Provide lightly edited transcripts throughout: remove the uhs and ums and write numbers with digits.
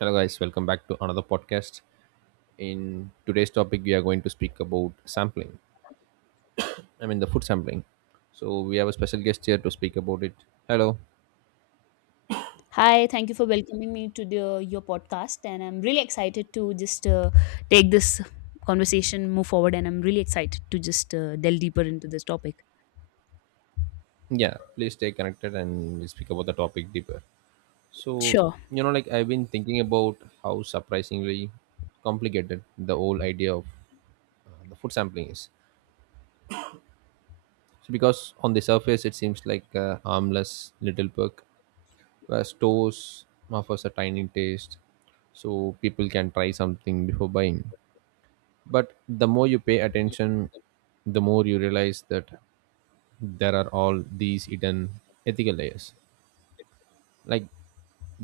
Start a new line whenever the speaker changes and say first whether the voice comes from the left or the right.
right: Hello, guys, welcome back to another podcast. In today's topic, we are going to speak about sampling, I mean, the food sampling. So, we have a special guest here to speak about it. Hello,
left: Hi, thank you for welcoming me to your podcast, and I'm really excited to just take this conversation move forward, and I'm really excited to just delve deeper into this topic.
right: yeah, please stay connected and we'll speak about the topic deeper. So,
left: Sure.
right: like I've been thinking about how surprisingly complicated the whole idea of the food sampling is. So, because on the surface, it seems like a harmless little perk where stores offers a tiny taste so people can try something before buying, but the more you pay attention, the more you realize that there are all these hidden ethical layers, like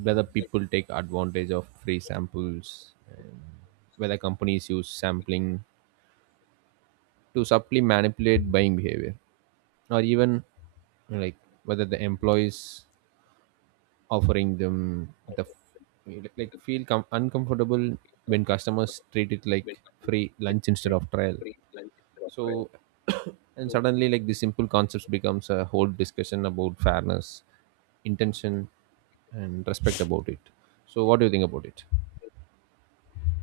right: whether people take advantage of free samples and whether companies use sampling to subtly manipulate buying behavior, or even, like, whether the employees offering them the like feel uncomfortable when customers treat it like free lunch instead of trial. So and suddenly, like, the simple concepts becomes a whole discussion about fairness, intention, and respect about it. So what do you think about it?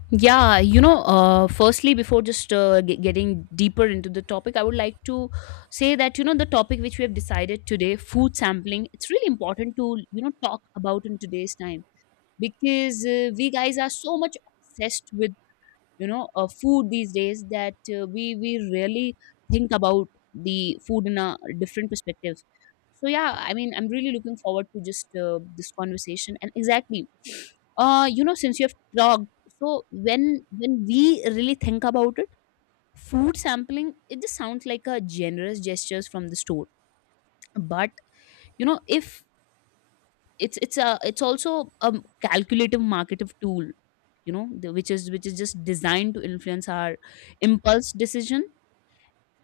left: Firstly, before getting deeper into the topic, I would like to say that, you know, the topic which we have decided today, food sampling, it's really important to, you know, talk about in today's time because we guys are so much obsessed with food these days that we really think about the food in a different perspective. So yeah, I mean, I'm really looking forward to just this conversation. And exactly, you know, since you have talked so, when when we really think about it, food sampling, it just sounds like a generous gestures from the store. But you know, if it's also a calculative marketive tool, you know, which is just designed to influence our impulse decision.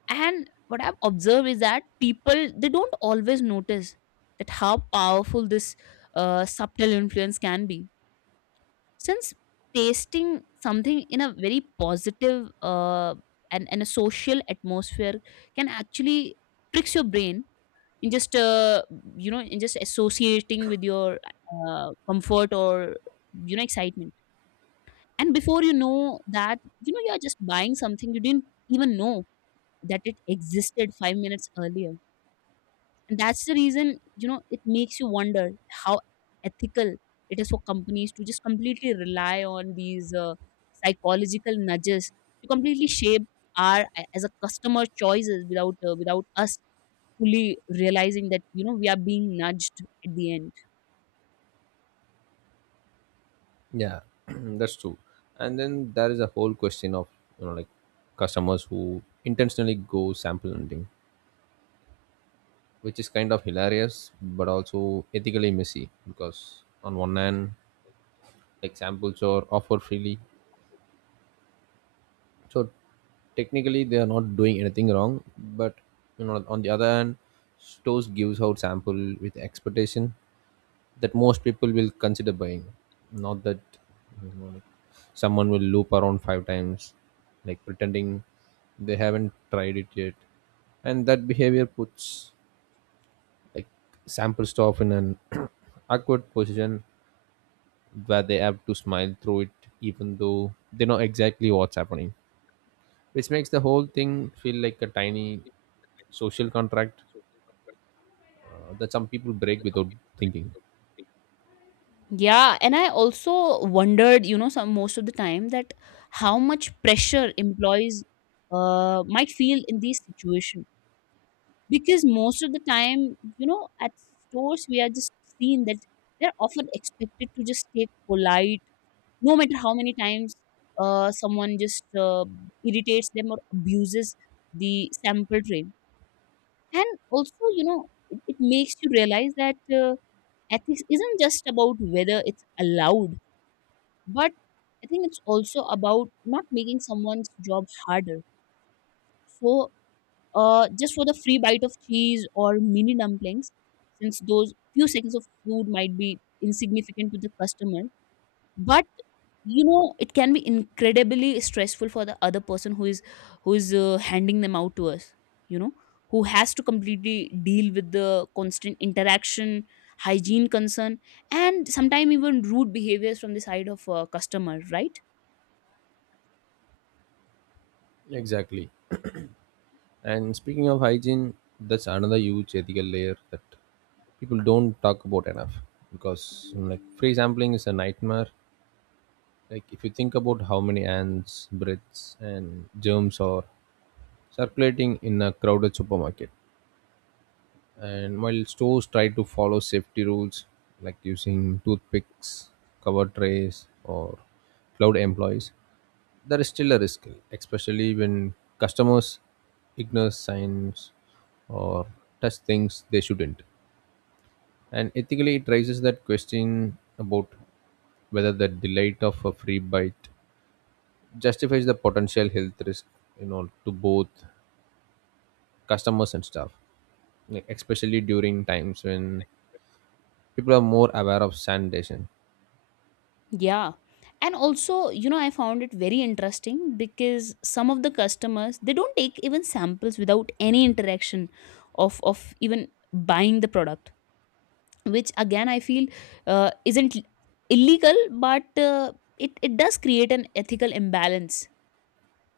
left: And what I've observed is that people, they don't always notice that how powerful this subtle influence can be, since tasting something in a very positive and a social atmosphere can actually tricks your brain in just you know, in just associating with your comfort or, you know, excitement. And before you know that, you know, you are just buying something you didn't even know that it existed 5 minutes earlier. And that's the reason, you know, it makes you wonder how ethical it is for companies to just completely rely on these psychological nudges to completely shape our as a customer choices without us fully realizing that, you know, we are being nudged at the end.
right: Yeah, that's true. And then there is a whole question of, you know, like, customers who intentionally go sample hunting, which is kind of hilarious but also ethically messy, because on one hand examples or offer freely. So technically they are not doing anything wrong, but you know, on the other hand, stores gives out sample with expectation that most people will consider buying, not that someone will loop around five times, like pretending they haven't tried it yet, and that behavior puts, like, sample stuff in an awkward position where they have to smile through it even though they know exactly what's happening, which makes the whole thing feel like a tiny social contract that some people break without thinking.
left: Yeah, and I also wondered, you know, some most of the time that how much pressure employees might feel in these situations, because most of the time, you know, at stores we are just seeing that they're often expected to just stay polite, no matter how many times someone just irritates them or abuses the sample tray. And also, you know, it makes you realize that ethics isn't just about whether it's allowed, but I think it's also about not making someone's job harder. So, just for the free bite of cheese or mini dumplings, since those few seconds of food might be insignificant to the customer, but you know, it can be incredibly stressful for the other person who is who is handing them out to us. You know, who has to completely deal with the constant interaction, hygiene concern, and sometimes even rude behaviors from the side of customer, right?
right: Exactly. And speaking of hygiene, that's another huge ethical layer that people don't talk about enough, because you know, like, free sampling is a nightmare. Like, if you think about how many ants, breaths, and germs are circulating in a crowded supermarket. And while stores try to follow safety rules like using toothpicks, cover trays, or cloud employees, there is still a risk, especially when customers ignore signs or touch things they shouldn't. And ethically, it raises that question about whether the delight of a free bite justifies the potential health risk, you know, to both customers and staff, like especially during times when people are more aware of sanitation.
left: Yeah. And also, you know, I found it very interesting because some of the customers, they don't take even samples without any interaction of even buying the product, which again I feel isn't illegal, but it does create an ethical imbalance,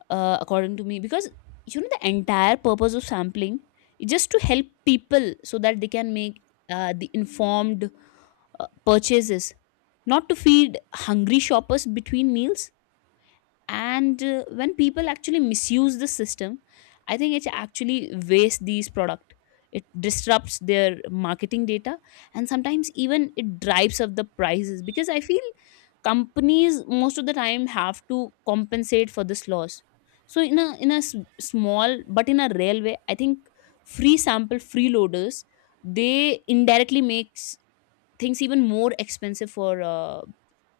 left: according to me, because you know the entire purpose of sampling is just to help people so that they can make the informed purchases, not to feed hungry shoppers between meals. And when people actually misuse the system, I think it actually wastes these product, it disrupts their marketing data, and sometimes even it drives up the prices, because I feel companies most of the time have to compensate for this loss. So in a small but in a real way, I think free sample freeloaders, they indirectly makes things even more expensive for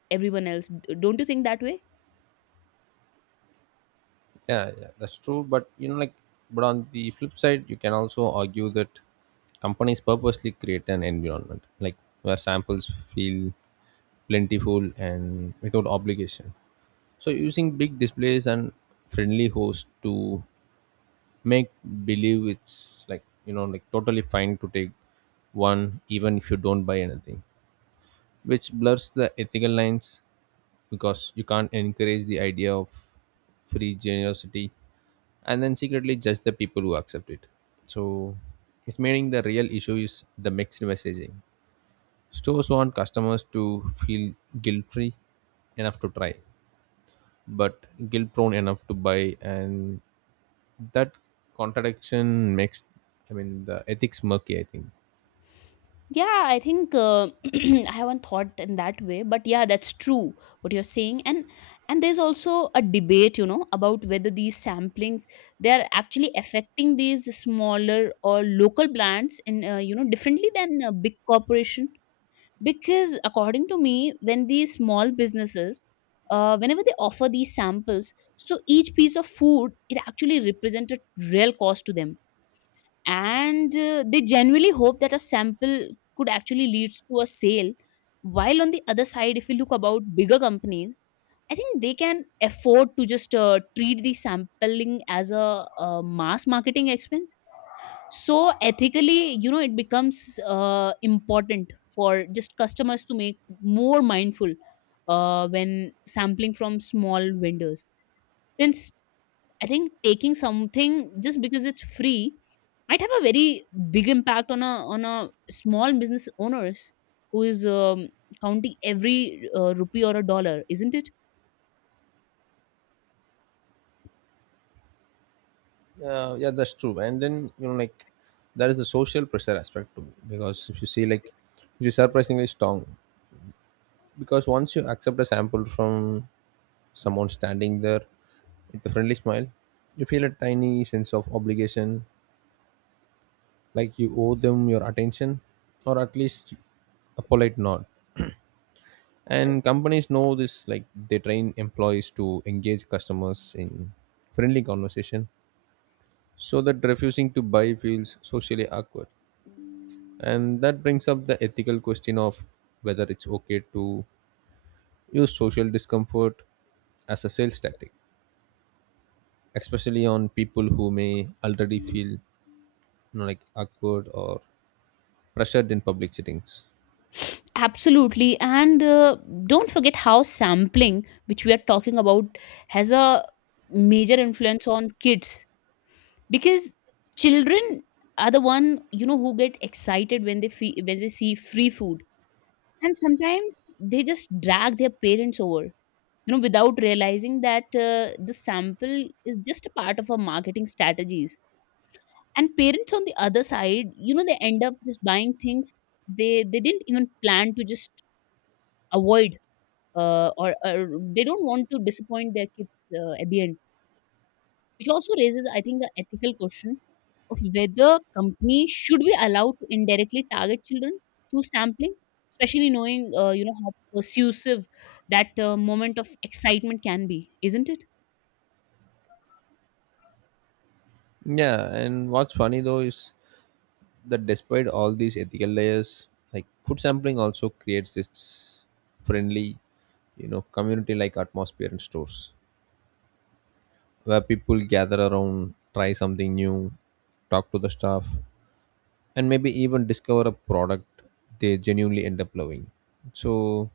left: everyone else. Don't you think that way?
right: Yeah, yeah, that's true. But you know, like, but on the flip side, you can also argue that companies purposely create an environment, like, where samples feel plentiful and without obligation. So using big displays and friendly hosts to make believe it's like, you know, like, totally fine to take one even if you don't buy anything, which blurs the ethical lines, because you can't encourage the idea of free generosity and then secretly judge the people who accept it. So it's meaning the real issue is the mixed messaging. Stores want customers to feel guilt free enough to try, but guilt prone enough to buy, and that contradiction makes, I mean, the ethics murky, I think.
left: Yeah, I think I haven't thought in that way, but yeah, that's true what you're saying. And there's also a debate, you know, about whether these samplings, they are actually affecting these smaller or local plants in you know, differently than a big corporation. Because according to me, when these small businesses, whenever they offer these samples, so each piece of food, it actually represents a real cost to them. And they genuinely hope that a sample could actually leads to a sale, while on the other side, if you look about bigger companies, I think they can afford to just treat the sampling as a, mass marketing expense. So ethically, you know, it becomes important for just customers to make more mindful when sampling from small vendors, since I think taking something just because it's free might have a very big impact on a small business owners who is counting every rupee or a dollar, isn't it?
right: Yeah, that's true. And then, you know, like, that is the social pressure aspect too, because if you see, like, it is surprisingly strong, because once you accept a sample from someone standing there with a friendly smile. You feel a tiny sense of obligation, like you owe them your attention or at least a polite nod. And companies know this, like they train employees to engage customers in friendly conversation so that refusing to buy feels socially awkward. And that brings up the ethical question of whether it's okay to use social discomfort as a sales tactic, especially on people who may already feel, you know, like, awkward or pressured in public settings.
left: Absolutely. And don't forget how sampling, which we are talking about, has a major influence on kids, because children are the one, you know, who get excited when they when they see free food. And sometimes they just drag their parents over, you know, without realizing that the sample is just a part of our marketing strategies. And parents on the other side, you know, they end up just buying things they didn't even plan to just avoid, or they don't want to disappoint their kids at the end. Which also raises, I think, the ethical question of whether companies should be allowed to indirectly target children through sampling, especially knowing, you know, how persuasive that moment of excitement can be, isn't it?
right: Yeah, and what's funny though is that despite all these ethical layers, like, food sampling also creates this friendly, you know, community like atmosphere in stores where people gather around, try something new, talk to the staff, and maybe even discover a product they genuinely end up loving. So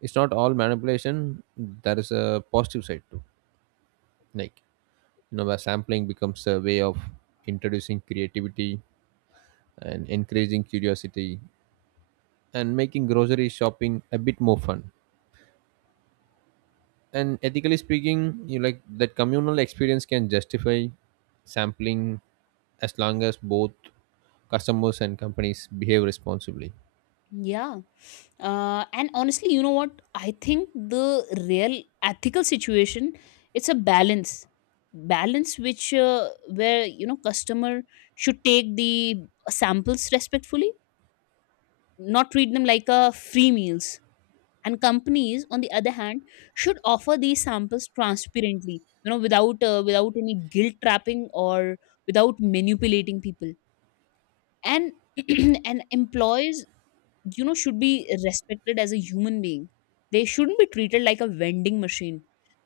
right: it's not all manipulation, there is a positive side too. Like, you know, where sampling becomes a way of introducing creativity and encouraging curiosity and making grocery shopping a bit more fun, and ethically speaking, you like that communal experience can justify sampling as long as both customers and companies behave responsibly.
left: Yeah. And honestly, you know what? I think the real ethical situation, it's a balance. Balance which where, you know, customer should take the samples respectfully, not treat them like a free meals. And companies on the other hand should offer these samples transparently, you know, without any guilt trapping or without manipulating people. And and employees, you know, should be respected as a human being, they shouldn't be treated like a vending machine,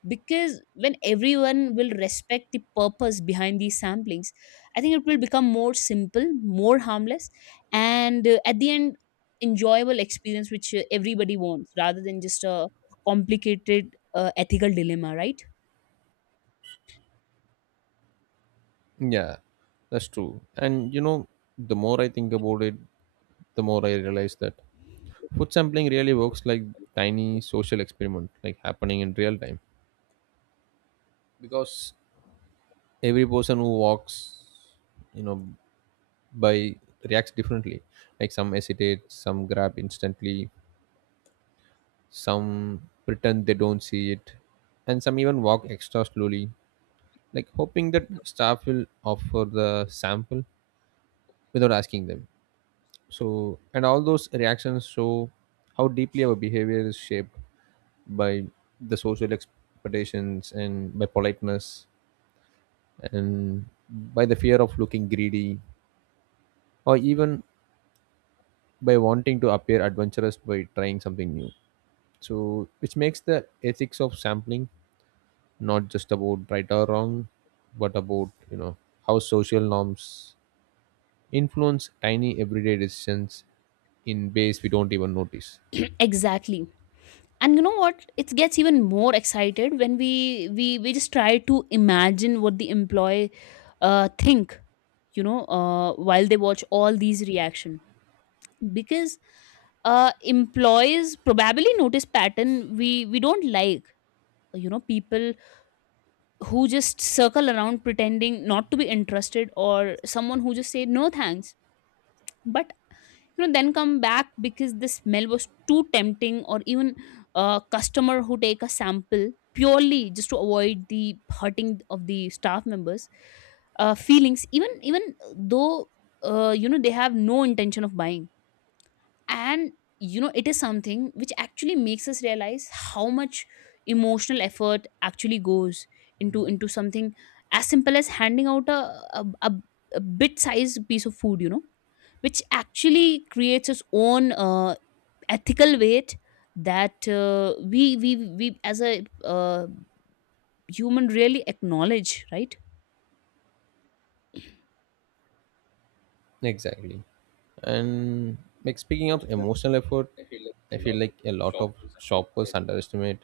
left: because when everyone will respect the purpose behind these samplings, I think it will become more simple, more harmless, and at the end enjoyable experience which everybody wants, rather than just a complicated ethical dilemma, right?
right: Yeah, that's true. And you know, the more I think about it, the more I realize that food sampling really works like tiny social experiment, like happening in real time, because every person who walks, you know, by, reacts differently. Like some hesitate, some grab instantly, some pretend they don't see it, and some even walk extra slowly, like hoping that staff will offer the sample without asking them. So, and all those reactions show how deeply our behavior is shaped by the social expectations and by politeness and by the fear of looking greedy, or even by wanting to appear adventurous by trying something new. So, which makes the ethics of sampling not just about right or wrong, but about, you know, how social norms influence tiny everyday decisions in ways we don't even notice.
left: Exactly. And you know what, it gets even more excited when we just try to imagine what the employee think, you know, while they watch all these reaction. Because employees probably notice pattern we don't, like, you know, people who just circle around pretending not to be interested, or someone who just say no thanks but, you know, then come back because the smell was too tempting. Or even a customer who take a sample purely just to avoid the hurting of the staff members feelings, even though, you know, they have no intention of buying. And you know, it is something which actually makes us realize how much emotional effort actually goes into something as simple as handing out a bit sized piece of food, you know, which actually creates its own ethical weight that we as a human really acknowledge, right?
right: Exactly. And, like, speaking of emotional effort, I feel like a lot of shoppers underestimate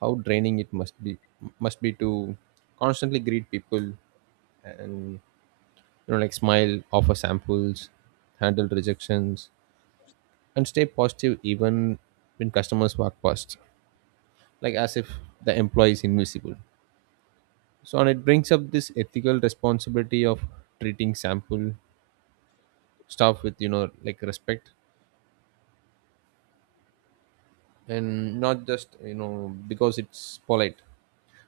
right: how draining it must be, to constantly greet people and, you know, like, smile, offer samples, handle rejections, and stay positive even when customers walk past, like, as if the employee is invisible. So, and it brings up this ethical responsibility of treating sample staff with, you know, like, respect, and not just, you know, because it's polite,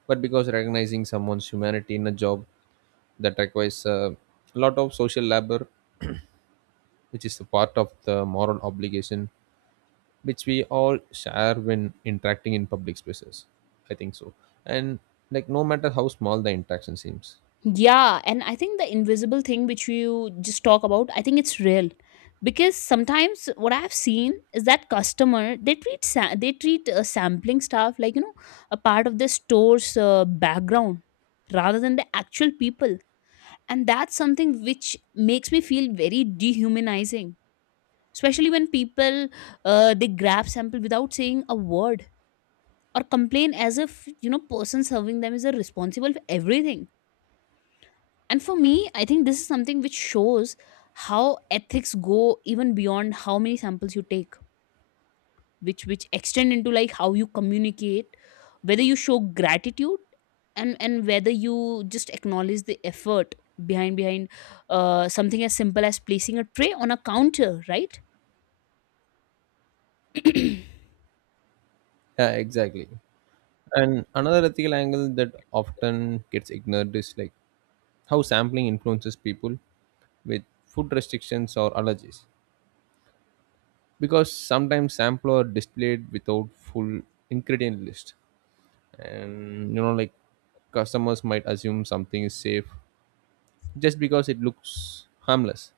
right: but because recognizing someone's humanity in a job that requires a lot of social labor, which is a part of the moral obligation which we all share when interacting in public spaces. I think so. And like no matter how small the interaction seems.
left: Yeah, and I think the invisible thing which you just talk about, I think it's real, because sometimes what I've seen is that customer, they they treat sampling stuff like, you know, a part of the store's background rather than the actual people, and that's something which makes me feel very dehumanizing. Especially when people they grab sample without saying a word or complain as if, you know, person serving them is a responsible for everything. And for me, I think this is something which shows how ethics go even beyond how many samples you take, which extend into, like, how you communicate, whether you show gratitude, and whether you just acknowledge the effort behind something as simple as placing a tray on a counter, right?
right: Yeah, exactly. And another ethical angle that often gets ignored is, like, how sampling influences people with food restrictions or allergies. Because sometimes sample are displayed without full ingredient list. And, you know, like, customers might assume something is safe just because it looks harmless,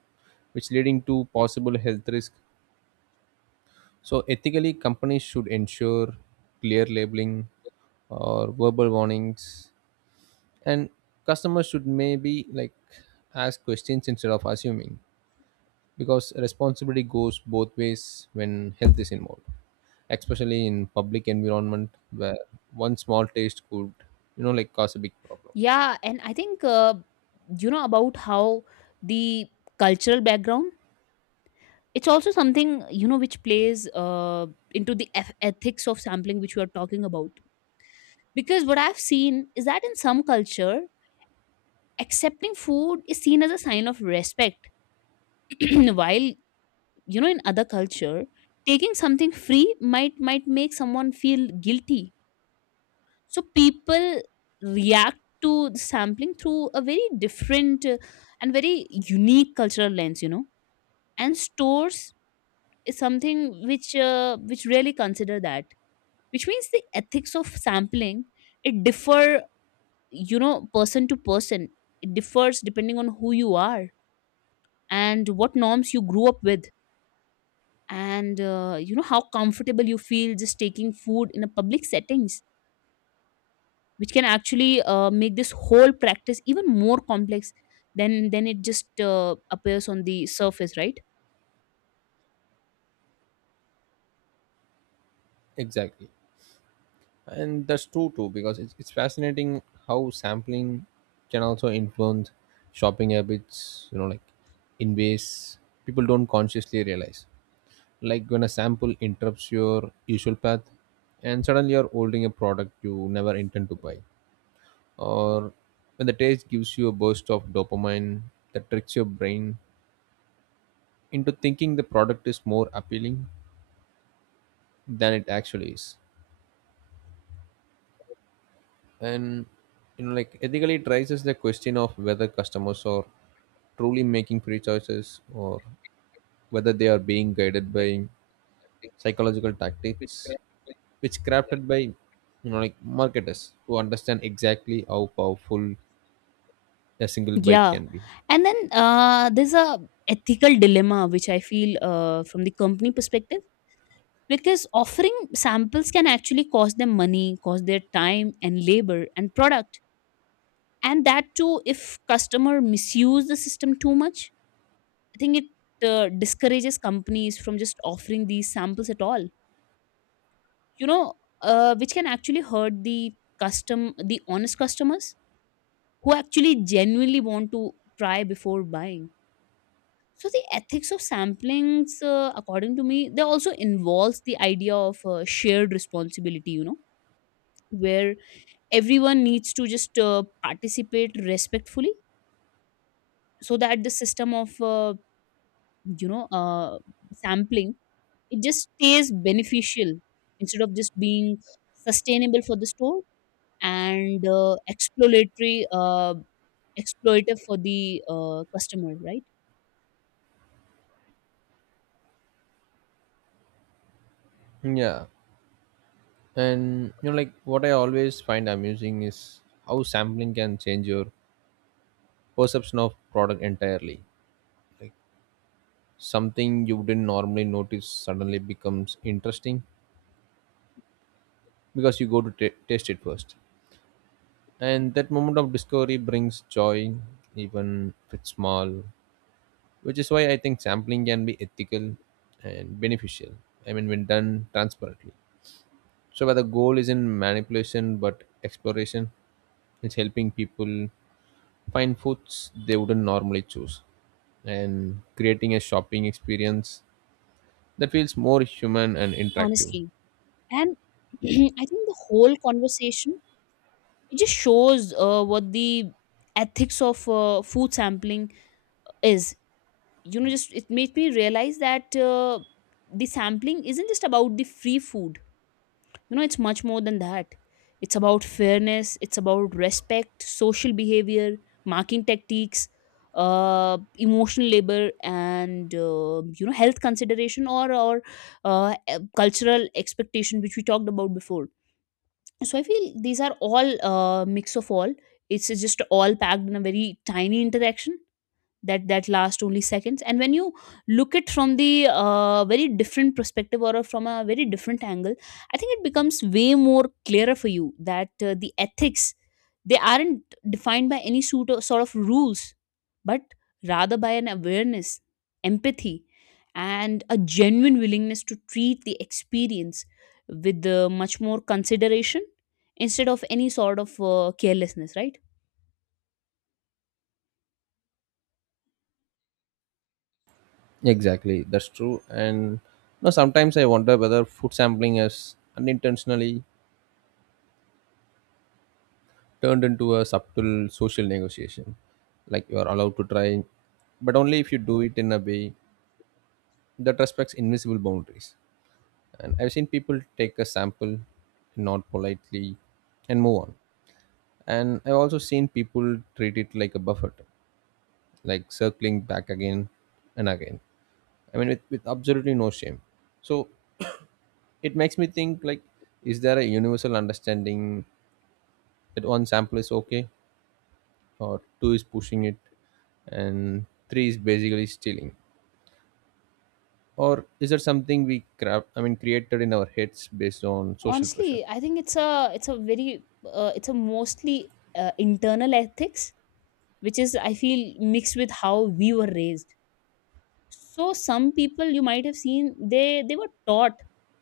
right: which leading to possible health risk. So ethically, companies should ensure clear labeling or verbal warnings, and customers should maybe, like, ask questions instead of assuming, because responsibility goes both ways when health is involved, especially in public environment where one small taste could, you know, like, cause a big problem.
left: Yeah, and I think you know, about how the cultural background, it's also something, you know, which plays into the ethics of sampling which we are talking about, because what I've seen is that in some culture accepting food is seen as a sign of respect. While, you know, in other culture taking something free might make someone feel guilty. So people react to the sampling through a very different and very unique cultural lens, you know, and stores is something which really consider that, which means the ethics of sampling, it differ, you know, person to person. It differs depending on who you are and what norms you grew up with, and you know, how comfortable you feel just taking food in a public settings, which can actually make this whole practice even more complex than it just appears on the surface, right?
right: Exactly. And that's true too, because it's fascinating how sampling can also influence shopping habits, you know, like, in ways people don't consciously realize. Like when a sample interrupts your usual path and suddenly you're holding a product you never intend to buy, or when the taste gives you a burst of dopamine that tricks your brain into thinking the product is more appealing than it actually is. And, you know, like, ethically it raises the question of whether customers are truly making free choices, or whether they are being guided by psychological tactics which crafted by, you know, like, marketers who understand exactly how powerful a single bite
left: Yeah,
right: can be.
left: and then there's a ethical dilemma which I feel from the company perspective, because offering samples can actually cost them money, cost their time and labor and product. And that too, if customer misuse the system too much, I think it discourages companies from just offering these samples at all, you know, which can actually hurt the custom the honest customers who actually genuinely want to try before buying. So the ethics of samplings, according to me, they also involves the idea of shared responsibility, you know, where everyone needs to just participate respectfully, so that the system of you know uh, sampling, it just stays beneficial, instead of just being sustainable for the store and exploratory, exploitative for the customer, right?
right: Yeah, and you know, like, what I always find amusing is how sampling can change your perception of product entirely, like something you didn't normally notice suddenly becomes interesting because you go to ta taste it first. And that moment of discovery brings joy, even if it's small, which is why I think sampling can be ethical and beneficial. I mean, when done transparently. So, where the goal isn't manipulation but exploration, it's helping people find foods they wouldn't normally choose and creating a shopping experience that feels more human and interactive.
left: Honestly, and I think the whole conversation, it just shows what the ethics of food sampling is. You know, just it made me realize that the sampling isn't just about the free food, you know, it's much more than that. It's about fairness, it's about respect, social behavior, marking tactics, emotional labor, and you know, health consideration, or cultural expectation, which we talked about before. So I feel these are all mix of all. It's just all packed in a very tiny interaction that last only seconds, and when you look it from the very different perspective, or from a very different angle, I think it becomes way more clearer for you that the ethics, they aren't defined by any sort of rules, but rather by an awareness, empathy, and a genuine willingness to treat the experience with much more consideration, instead of any sort of carelessness, right?
right: Exactly, that's true. And you sometimes I wonder whether food sampling has unintentionally turned into a subtle social negotiation. Like you are allowed to try, but only if you do it in a way that respects invisible boundaries. And I've seen people take a sample, nod politely, and move on. And I've also seen people treat it like a buffet, like circling back again and again. I mean, with absolutely no shame. So it makes me think, like, is there a universal understanding that one sample is okay or two is pushing it and three is basically stealing, or is there something we crap I mean created in our heads based on social pressure?
left: Honestly, I think it's a very it's a mostly internal ethics, which is, I feel, mixed with how we were raised. So some people, you might have seen, they were taught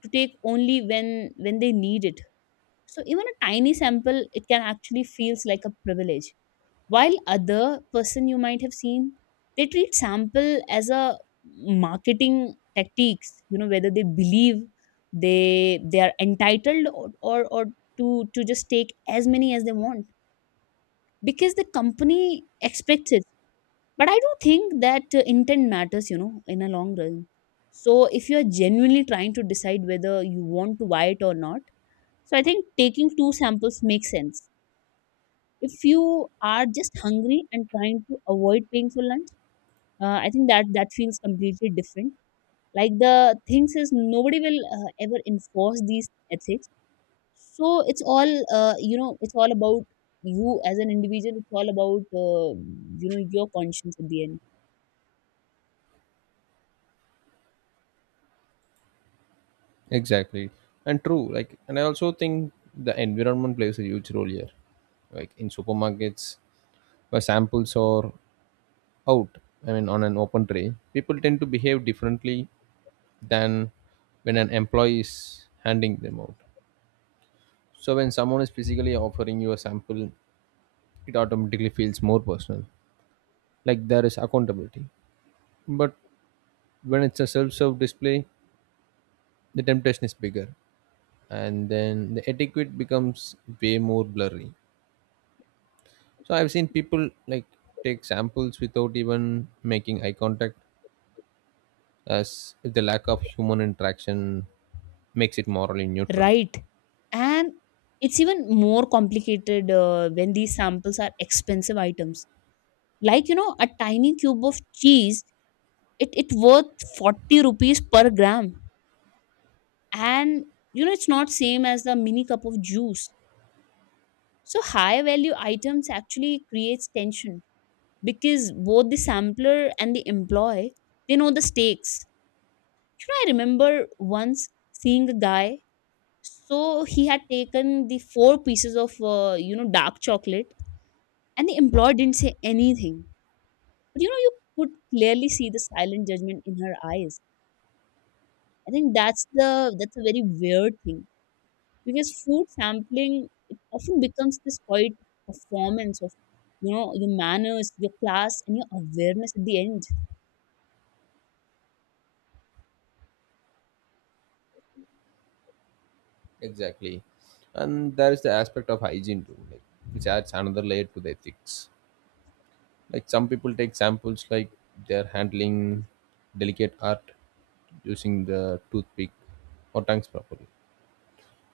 left: to take only when they need it. So even a tiny sample, it can actually feels like a privilege, while other person, you might have seen, they treat sample as a marketing tactics, you know, whether they believe they are entitled, or to just take as many as they want because the company expects it. But I do think that intent matters, you know, in a long run. So if you are genuinely trying to decide whether you want to buy it or not, so I think taking two samples makes sense. If you are just hungry and trying to avoid paying for lunch, I think that feels completely different. Like the things is, nobody will ever enforce these ethics, so it's all you know, it's all about you as an individual. It's all about you know, your conscience at the end.
right: Exactly. And true, like, and I also think the environment plays a huge role here, like in supermarkets where samples are out, I mean on an open tray, people tend to behave differently than when an employee is handing them out. So when someone is physically offering you a sample, it automatically feels more personal, like there is accountability. But when it's a self-serve display, the temptation is bigger, and then the etiquette becomes way more blurry. So I've seen people like take samples without even making eye contact, as if the lack of human interaction makes it morally neutral.
left: Right, and it's even more complicated when these samples are expensive items, like, you know, a tiny cube of cheese, it worth 40 rupees per gram, and you know, it's not same as the mini cup of juice. So high value items actually creates tension because both the sampler and the employee, they know the stakes. You know, I remember once seeing a guy. So he had taken the four pieces of you know, dark chocolate, and the employee didn't say anything. But you know, you could clearly see the silent judgment in her eyes. I think that's the that's a very weird thing, because food sampling, it often becomes this quiet performance of, you know, your manners, your class, and your awareness at the end.
right: Exactly, and there is the aspect of hygiene too, like, which adds another layer to the ethics. Like some people take samples like they're handling delicate art, using the toothpick or tongues properly.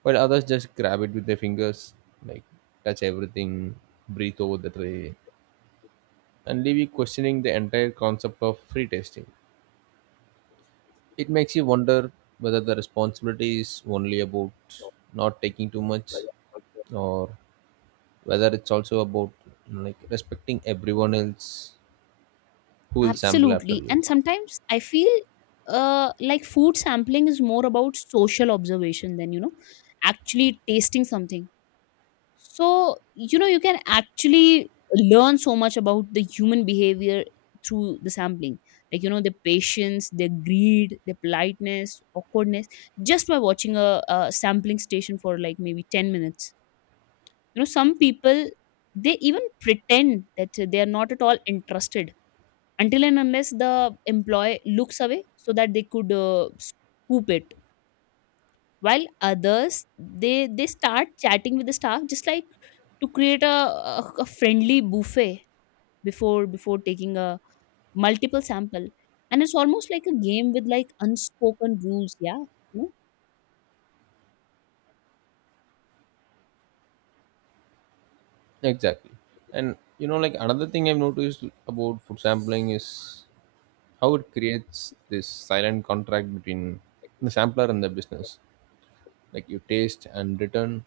right: While others just grab it with their fingers, like, touch everything, breathe over the tray, and leave you questioning the entire concept of free tasting. It makes you wonder whether the responsibility is only about not taking too much, or whether it's also about, like, respecting everyone else who will sample
left: Absolutely,
right: after you.
left: and sometimes I feel like food sampling is more about social observation than, you know, actually tasting something. So, you know, you can actually learn so much about the human behavior through the sampling. Like, you know, their patience, their greed, their politeness, awkwardness, just by watching a sampling station for like maybe 10 minutes. You know, some people, they even pretend that they are not at all interested until and unless the employee looks away so that they could scoop it, while others, they start chatting with the staff just like to create a friendly buffet before taking a multiple sample. And it's almost like a game with like unspoken rules, yeah, you know?
right: Exactly. And you know, like, another thing I've noticed about food sampling is how it creates this silent contract between the sampler and the business. Like you taste and return,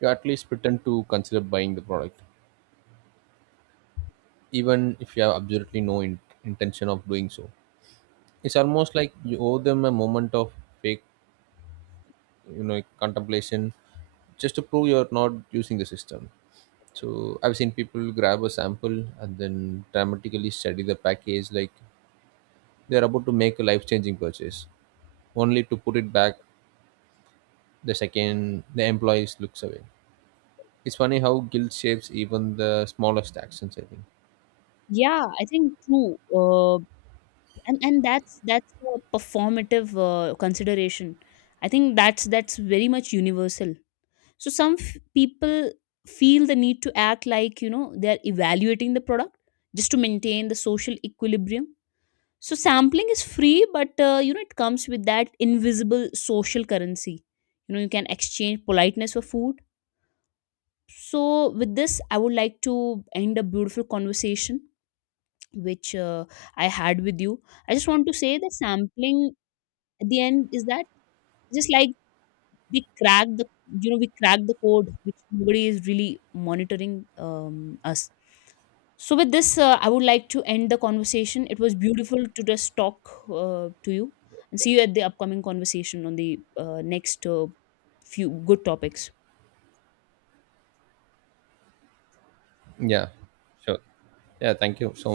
right: you at least pretend to consider buying the product, even if you have absolutely no intention of doing so. It's almost like you owe them a moment of fake, you know, contemplation just to prove you're not using the system. So I've seen people grab a sample and then dramatically study the package like they are about to make a life-changing purchase, only to put it back the second the employees looks away. It's funny how guilt shapes even the smallest actions. I think.
left: Yeah, I think true. uh, and that's a performative consideration. I think that's very much universal. So some people feel the need to act like, you know, they are evaluating the product just to maintain the social equilibrium. So sampling is free, but you know, it comes with that invisible social currency. You know, you can exchange politeness for food. So with this, I would like to end a beautiful conversation which I had with you. I just want to say that sampling at the end is that, just like we crack the, you know, we crack the code, which nobody is really monitoring us. So with this, I would like to end the conversation. It was beautiful to just talk to you, and see you at the upcoming conversation on the next few good topics.
right: Yeah, sure. Yeah, thank you so